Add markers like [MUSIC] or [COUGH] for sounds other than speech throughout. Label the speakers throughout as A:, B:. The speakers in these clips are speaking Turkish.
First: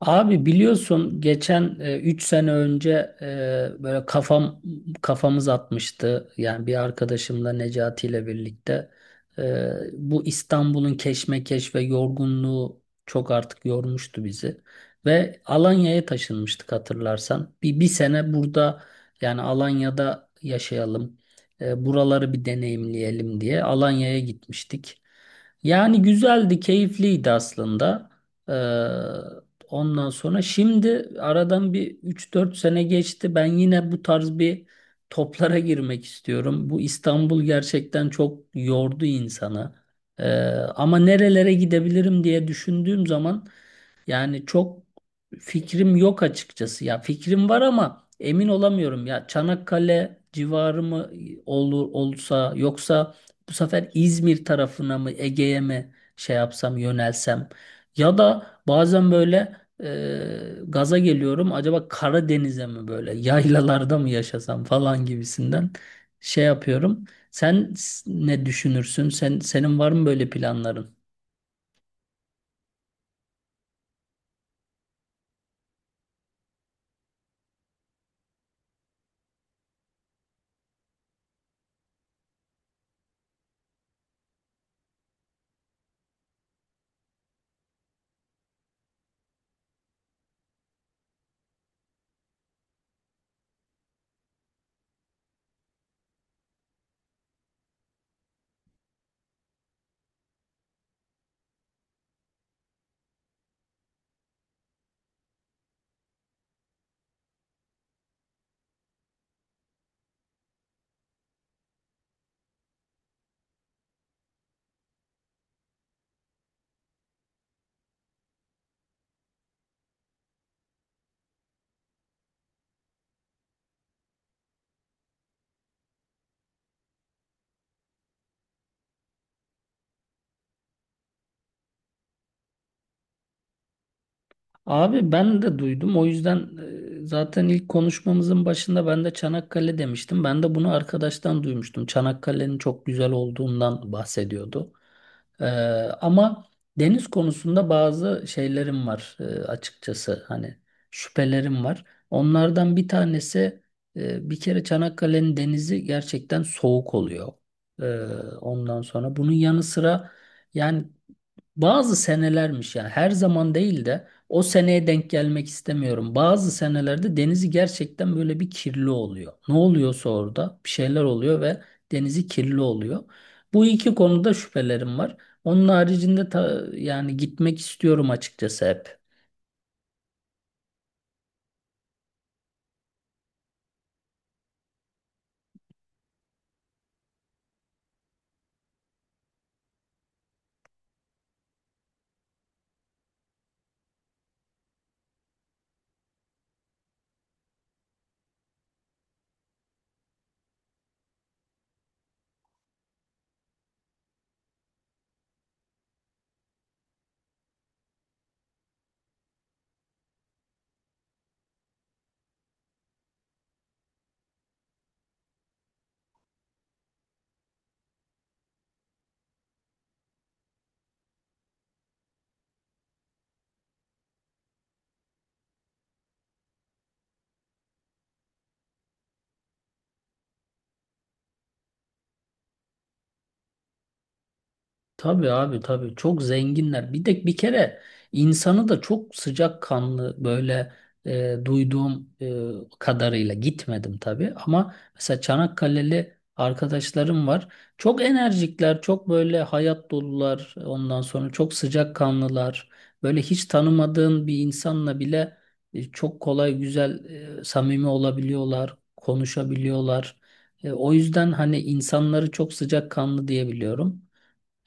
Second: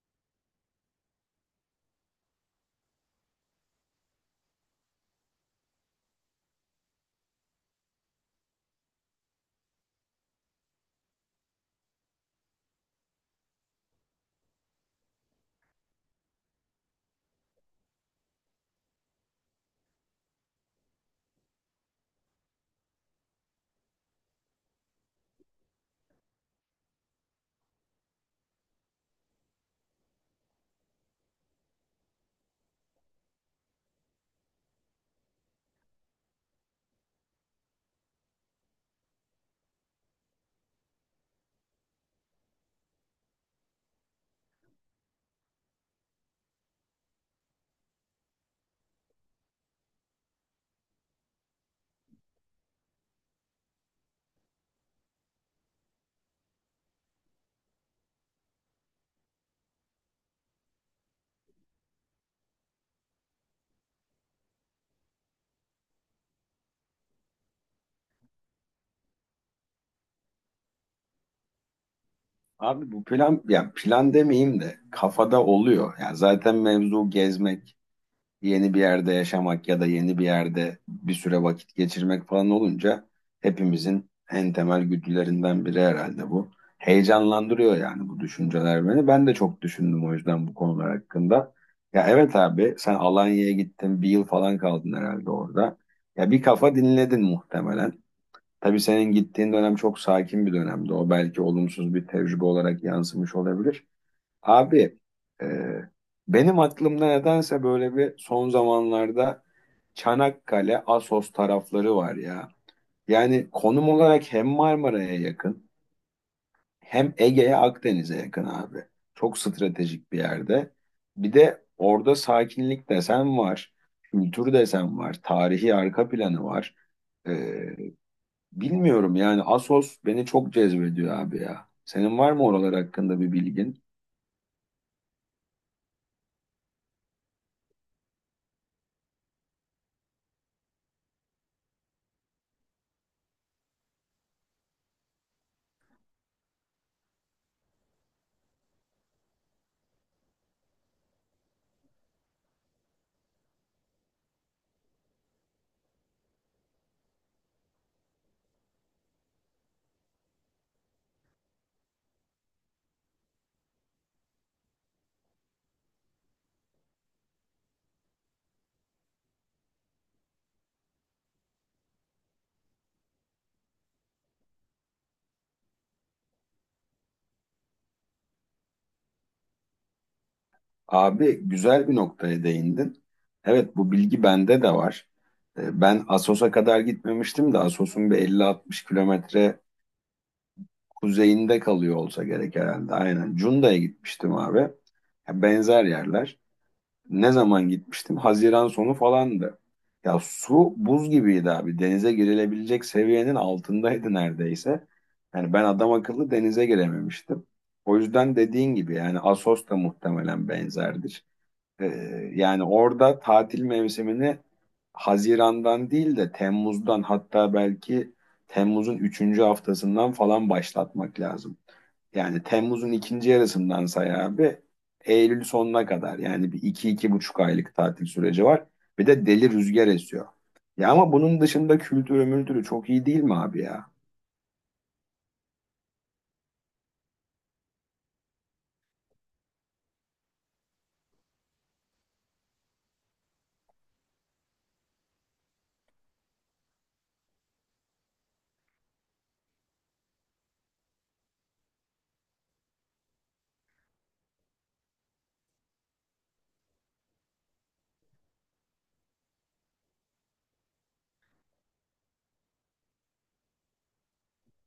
A: Abi biliyorsun geçen 3 sene önce böyle kafamız atmıştı. Yani bir arkadaşımla Necati ile birlikte bu İstanbul'un keşmekeş ve yorgunluğu çok artık yormuştu bizi. Ve Alanya'ya taşınmıştık hatırlarsan. Bir sene burada yani Alanya'da yaşayalım. Buraları bir deneyimleyelim diye Alanya'ya gitmiştik. Yani güzeldi, keyifliydi aslında. E, Ondan sonra şimdi aradan bir üç dört sene geçti. Ben yine bu tarz bir toplara girmek istiyorum. Bu İstanbul gerçekten çok yordu insanı. Ee, ama nerelere gidebilirim diye düşündüğüm zaman yani çok fikrim yok açıkçası. Ya fikrim var ama emin olamıyorum. Ya Çanakkale civarı mı olur olsa yoksa bu sefer İzmir tarafına mı Ege'ye mi şey yapsam yönelsem ya da bazen böyle gaza geliyorum. Acaba Karadeniz'e mi böyle yaylalarda mı yaşasam falan gibisinden şey yapıyorum. Ne düşünürsün? Senin var mı böyle planların?
B: Abi bu plan, ya plan demeyeyim de kafada oluyor. Yani zaten mevzu gezmek, yeni bir yerde yaşamak ya da yeni bir yerde bir süre vakit geçirmek falan olunca hepimizin en temel güdülerinden biri herhalde bu. Heyecanlandırıyor yani bu düşünceler beni. Ben de çok düşündüm o yüzden bu konular hakkında. Ya evet abi, sen Alanya'ya gittin bir yıl falan kaldın herhalde orada. Ya bir kafa dinledin muhtemelen. Tabii senin gittiğin dönem çok sakin bir dönemdi. O belki olumsuz bir tecrübe olarak yansımış olabilir. Abi e, benim aklımda nedense böyle bir son zamanlarda Çanakkale, Assos tarafları var ya. Yani konum olarak hem Marmara'ya yakın, hem Ege'ye, Akdeniz'e yakın abi. Çok stratejik bir yerde. Bir de orada sakinlik desen var, kültür desen var, tarihi arka planı var. E, Bilmiyorum yani, Asos beni çok cezbediyor abi ya. Senin var mı oralar hakkında bir bilgin?
A: Abi ben de duydum. O yüzden zaten ilk konuşmamızın başında ben de Çanakkale demiştim. Ben de bunu arkadaştan duymuştum. Çanakkale'nin çok güzel olduğundan bahsediyordu. Ee, ama deniz konusunda bazı şeylerim var açıkçası. Hani şüphelerim var. Onlardan bir tanesi, bir kere Çanakkale'nin denizi gerçekten soğuk oluyor. Ee, ondan sonra bunun yanı sıra yani bazı senelermiş, yani her zaman değil de. O seneye denk gelmek istemiyorum. Bazı senelerde denizi gerçekten böyle bir kirli oluyor. Ne oluyorsa orada bir şeyler oluyor ve denizi kirli oluyor. Bu iki konuda şüphelerim var. Onun haricinde yani gitmek istiyorum açıkçası hep.
B: Abi güzel bir noktaya değindin. Evet, bu bilgi bende de var. Ben Assos'a kadar gitmemiştim de Assos'un bir 50-60 kilometre kuzeyinde kalıyor olsa gerek herhalde. Aynen Cunda'ya gitmiştim abi. Ya, benzer yerler. Ne zaman gitmiştim? Haziran sonu falandı. Ya su buz gibiydi abi. Denize girilebilecek seviyenin altındaydı neredeyse. Yani ben adam akıllı denize girememiştim. O yüzden dediğin gibi yani Assos da muhtemelen benzerdir. Ee, Yani orada tatil mevsimini Haziran'dan değil de Temmuz'dan, hatta belki Temmuz'un üçüncü haftasından falan başlatmak lazım. Yani Temmuz'un ikinci yarısından say abi. Eylül sonuna kadar yani bir iki, iki buçuk aylık tatil süreci var. Bir de deli rüzgar esiyor. Ya ama bunun dışında kültürü mültürü çok iyi değil mi abi ya?
A: Tabii abi, tabii çok zenginler. Bir de bir kere insanı da çok sıcakkanlı, böyle duyduğum kadarıyla, gitmedim tabii, ama mesela Çanakkale'li arkadaşlarım var. Çok enerjikler, çok böyle hayat dolular. Ondan sonra çok sıcakkanlılar. Böyle hiç tanımadığın bir insanla bile çok kolay güzel, samimi olabiliyorlar, konuşabiliyorlar. O yüzden hani insanları çok sıcakkanlı diyebiliyorum.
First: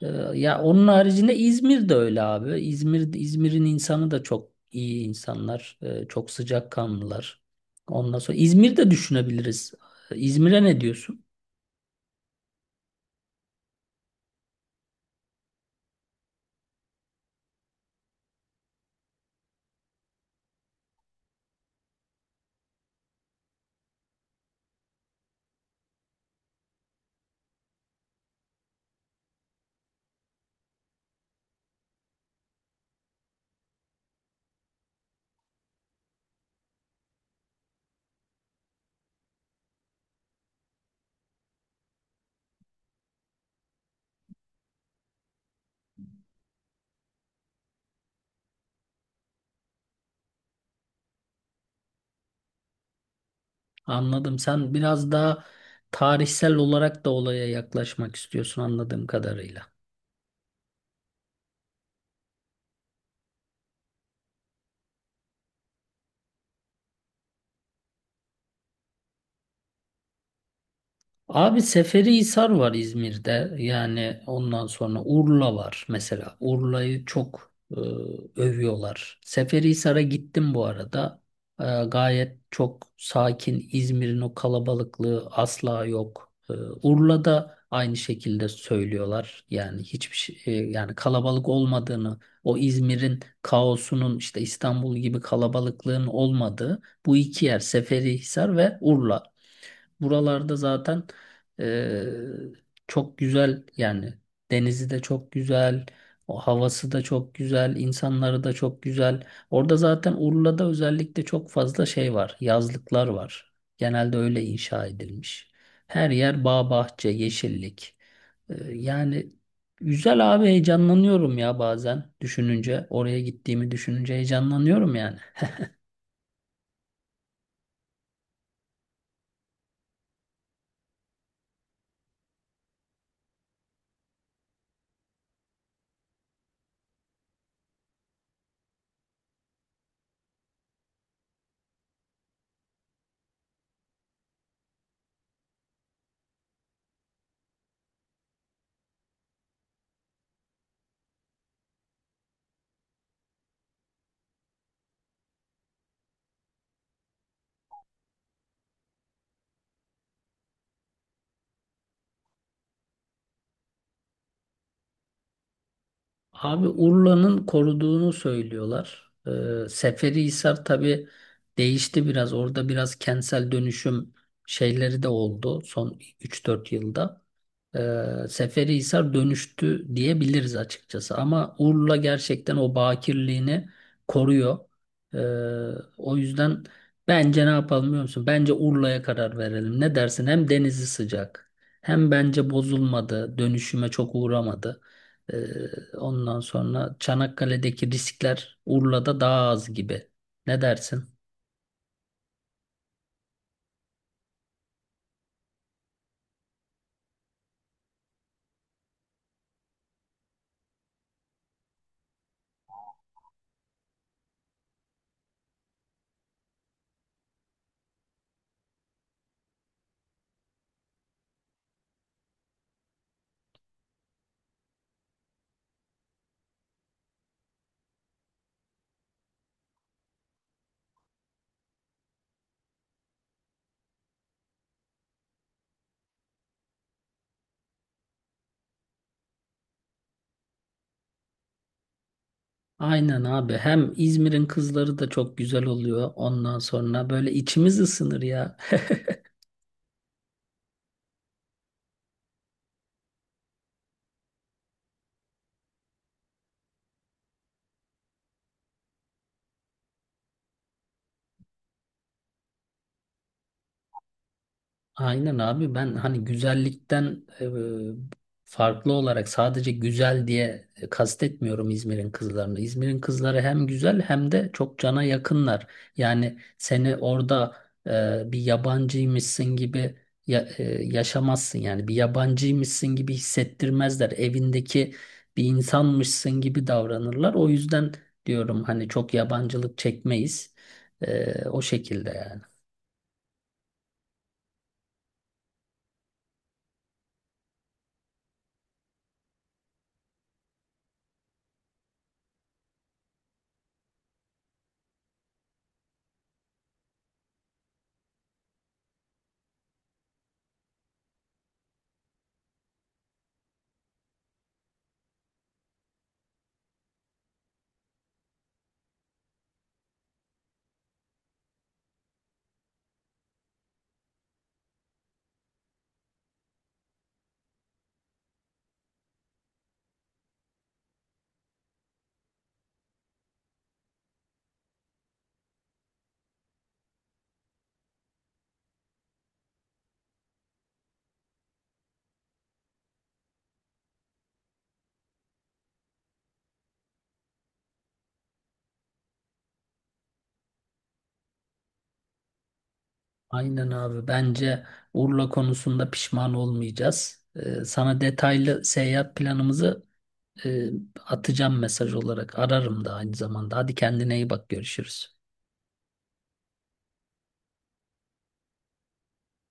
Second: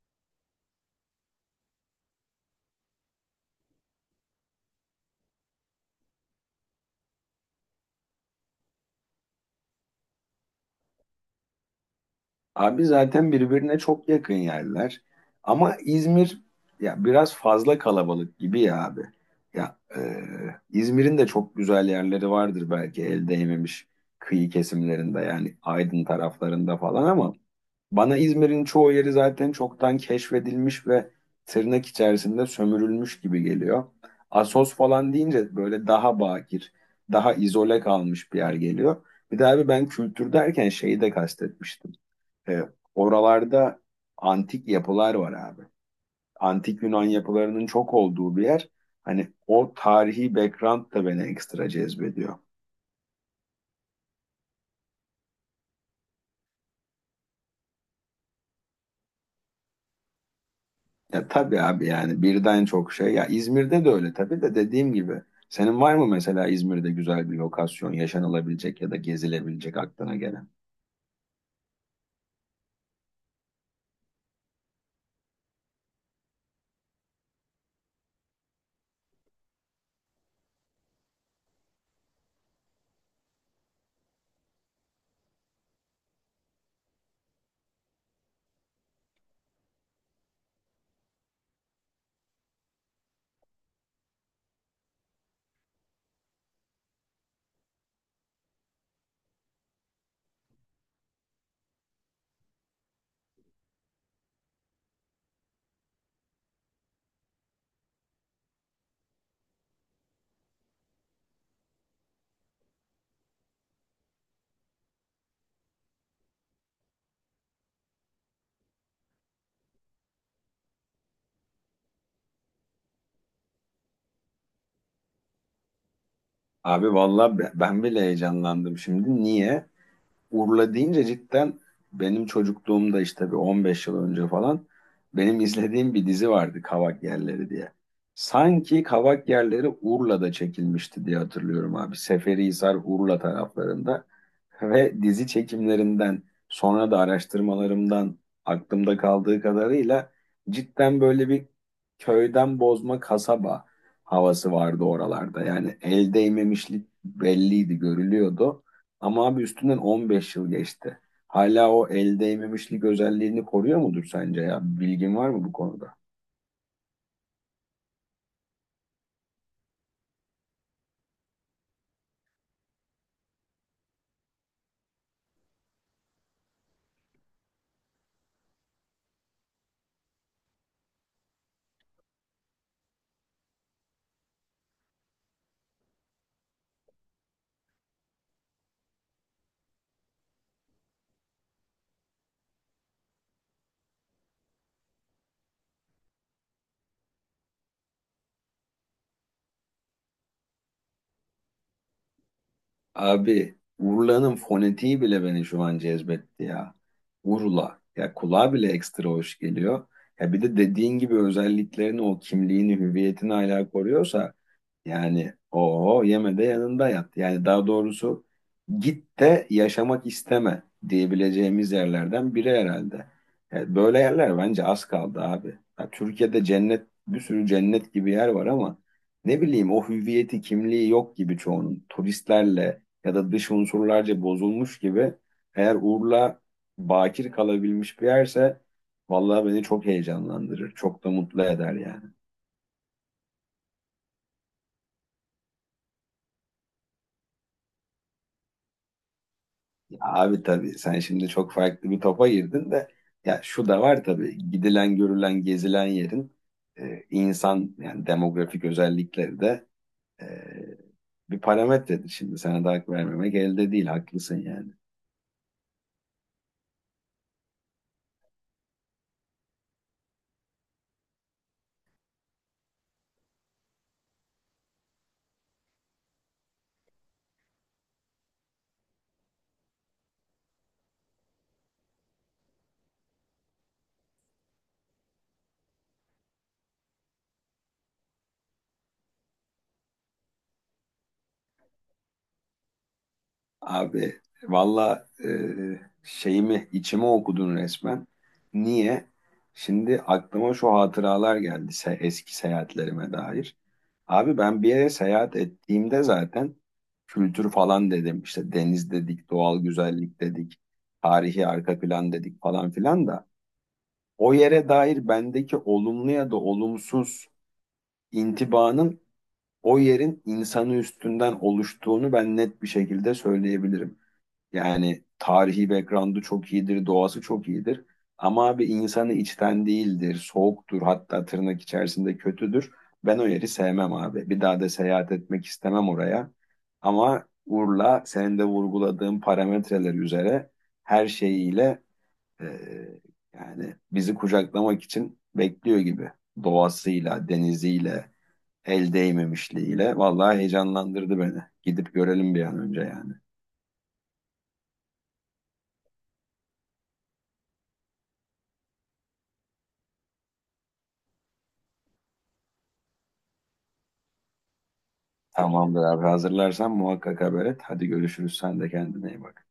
A: Ee, Ya onun haricinde İzmir de öyle abi. İzmir'in insanı da çok iyi insanlar, çok sıcakkanlılar. Ondan sonra İzmir'de düşünebiliriz. İzmir'e ne diyorsun?
B: Abi zaten birbirine çok yakın yerler. Ama İzmir ya biraz fazla kalabalık gibi ya abi. Ya İzmir'in de çok güzel yerleri vardır belki, el değmemiş kıyı kesimlerinde, yani Aydın taraflarında falan, ama bana İzmir'in çoğu yeri zaten çoktan keşfedilmiş ve tırnak içerisinde sömürülmüş gibi geliyor. Assos falan deyince böyle daha bakir, daha izole kalmış bir yer geliyor. Bir de abi ben kültür derken şeyi de kastetmiştim. E, Oralarda antik yapılar var abi. Antik Yunan yapılarının çok olduğu bir yer. Hani o tarihi background da beni ekstra cezbediyor.
A: Anladım. Sen biraz daha tarihsel olarak da olaya yaklaşmak istiyorsun anladığım kadarıyla.
B: Ya tabii abi, yani birden çok şey. Ya İzmir'de de öyle tabii de, dediğim gibi. Senin var mı mesela İzmir'de güzel bir lokasyon, yaşanılabilecek ya da gezilebilecek aklına gelen?
A: Abi Seferihisar var İzmir'de. Yani ondan sonra Urla var mesela. Urla'yı çok övüyorlar. Seferihisar'a gittim bu arada. Gayet çok sakin. İzmir'in o kalabalıklığı asla yok. Urla'da aynı şekilde söylüyorlar. Yani hiçbir şey yani kalabalık olmadığını, o İzmir'in kaosunun, işte İstanbul gibi kalabalıklığın olmadığı bu iki yer Seferihisar ve Urla. Buralarda zaten eee, çok güzel yani. Denizi de çok güzel, o havası da çok güzel, insanları da çok güzel. Orada zaten Urla'da özellikle çok fazla şey var, yazlıklar var. Genelde öyle inşa edilmiş. Her yer bağ bahçe, yeşillik. Yani güzel abi, heyecanlanıyorum ya bazen düşününce, oraya gittiğimi düşününce heyecanlanıyorum yani.
B: Abi vallahi ben bile heyecanlandım şimdi. Niye? Urla deyince cidden benim çocukluğumda işte bir 15 yıl önce falan benim izlediğim bir dizi vardı, Kavak Yerleri diye. Sanki Kavak Yerleri Urla'da çekilmişti diye hatırlıyorum abi. Seferihisar Urla taraflarında ve dizi çekimlerinden sonra da araştırmalarımdan aklımda kaldığı kadarıyla cidden böyle bir köyden bozma kasaba havası vardı oralarda. Yani el değmemişlik belliydi, görülüyordu. Ama abi üstünden 15 yıl geçti. Hala o el değmemişlik özelliğini koruyor mudur sence ya? Bilgin var mı bu konuda?
A: Abi Urla'nın koruduğunu söylüyorlar. Seferihisar tabii değişti biraz. Orada biraz kentsel dönüşüm şeyleri de oldu son 3-4 yılda. Seferihisar dönüştü diyebiliriz açıkçası. Ama Urla gerçekten o bakirliğini koruyor. Ee, o yüzden bence ne yapalım biliyor musun? Bence Urla'ya karar verelim. Ne dersin? Hem denizi sıcak, hem bence bozulmadı, dönüşüme çok uğramadı. Ee, ondan sonra Çanakkale'deki riskler Urla'da daha az gibi. Ne dersin?
B: Abi Urla'nın fonetiği bile beni şu an cezbetti ya. Urla. Ya kulağa bile ekstra hoş geliyor. Ya bir de dediğin gibi özelliklerini, o kimliğini, hüviyetini hala koruyorsa, yani o yeme de yanında yat. Yani daha doğrusu git de yaşamak isteme diyebileceğimiz yerlerden biri herhalde. Evet, böyle yerler bence az kaldı abi. Ya Türkiye'de cennet, bir sürü cennet gibi yer var ama ne bileyim, o hüviyeti kimliği yok gibi çoğunun. Turistlerle ya da dış unsurlarca bozulmuş gibi. Eğer Urla bakir kalabilmiş bir yerse vallahi beni çok heyecanlandırır. Çok da mutlu eder yani.
A: Aynen abi. Hem İzmir'in kızları da çok güzel oluyor. Ondan sonra böyle içimiz ısınır ya. [LAUGHS]
B: Abi tabii sen şimdi çok farklı bir topa girdin de, ya şu da var tabii, gidilen görülen gezilen yerin insan yani demografik özellikleri de e, bir parametredir. Şimdi sana da hak vermemek elde değil, haklısın yani.
A: Aynen abi, ben hani güzellikten farklı olarak sadece güzel diye kastetmiyorum İzmir'in kızlarını. İzmir'in kızları hem güzel hem de çok cana yakınlar. Yani seni orada bir yabancıymışsın gibi yaşamazsın, yani bir yabancıymışsın gibi hissettirmezler. Evindeki bir insanmışsın gibi davranırlar. O yüzden diyorum hani çok yabancılık çekmeyiz. O şekilde yani.
B: Abi valla şeyimi, içimi okudun resmen. Niye? Şimdi aklıma şu hatıralar geldi se eski seyahatlerime dair. Abi ben bir yere seyahat ettiğimde zaten kültür falan dedim. İşte deniz dedik, doğal güzellik dedik, tarihi arka plan dedik falan filan da. O yere dair bendeki olumlu ya da olumsuz intibanın o yerin insanı üstünden oluştuğunu ben net bir şekilde söyleyebilirim. Yani tarihi background'u çok iyidir, doğası çok iyidir. Ama abi insanı içten değildir, soğuktur, hatta tırnak içerisinde kötüdür. Ben o yeri sevmem abi. Bir daha da seyahat etmek istemem oraya. Ama Urla senin de vurguladığın parametreler üzere her şeyiyle e, yani bizi kucaklamak için bekliyor gibi. Doğasıyla, deniziyle, el değmemişliğiyle. Vallahi heyecanlandırdı beni. Gidip görelim bir an önce yani.
A: Aynen abi. Bence Urla konusunda pişman olmayacağız. Sana detaylı seyahat planımızı e, atacağım mesaj olarak. Ararım da aynı zamanda. Hadi kendine iyi bak. Görüşürüz.
B: Tamamdır abi, hazırlarsan muhakkak haber et. Hadi görüşürüz, sen de kendine iyi bak.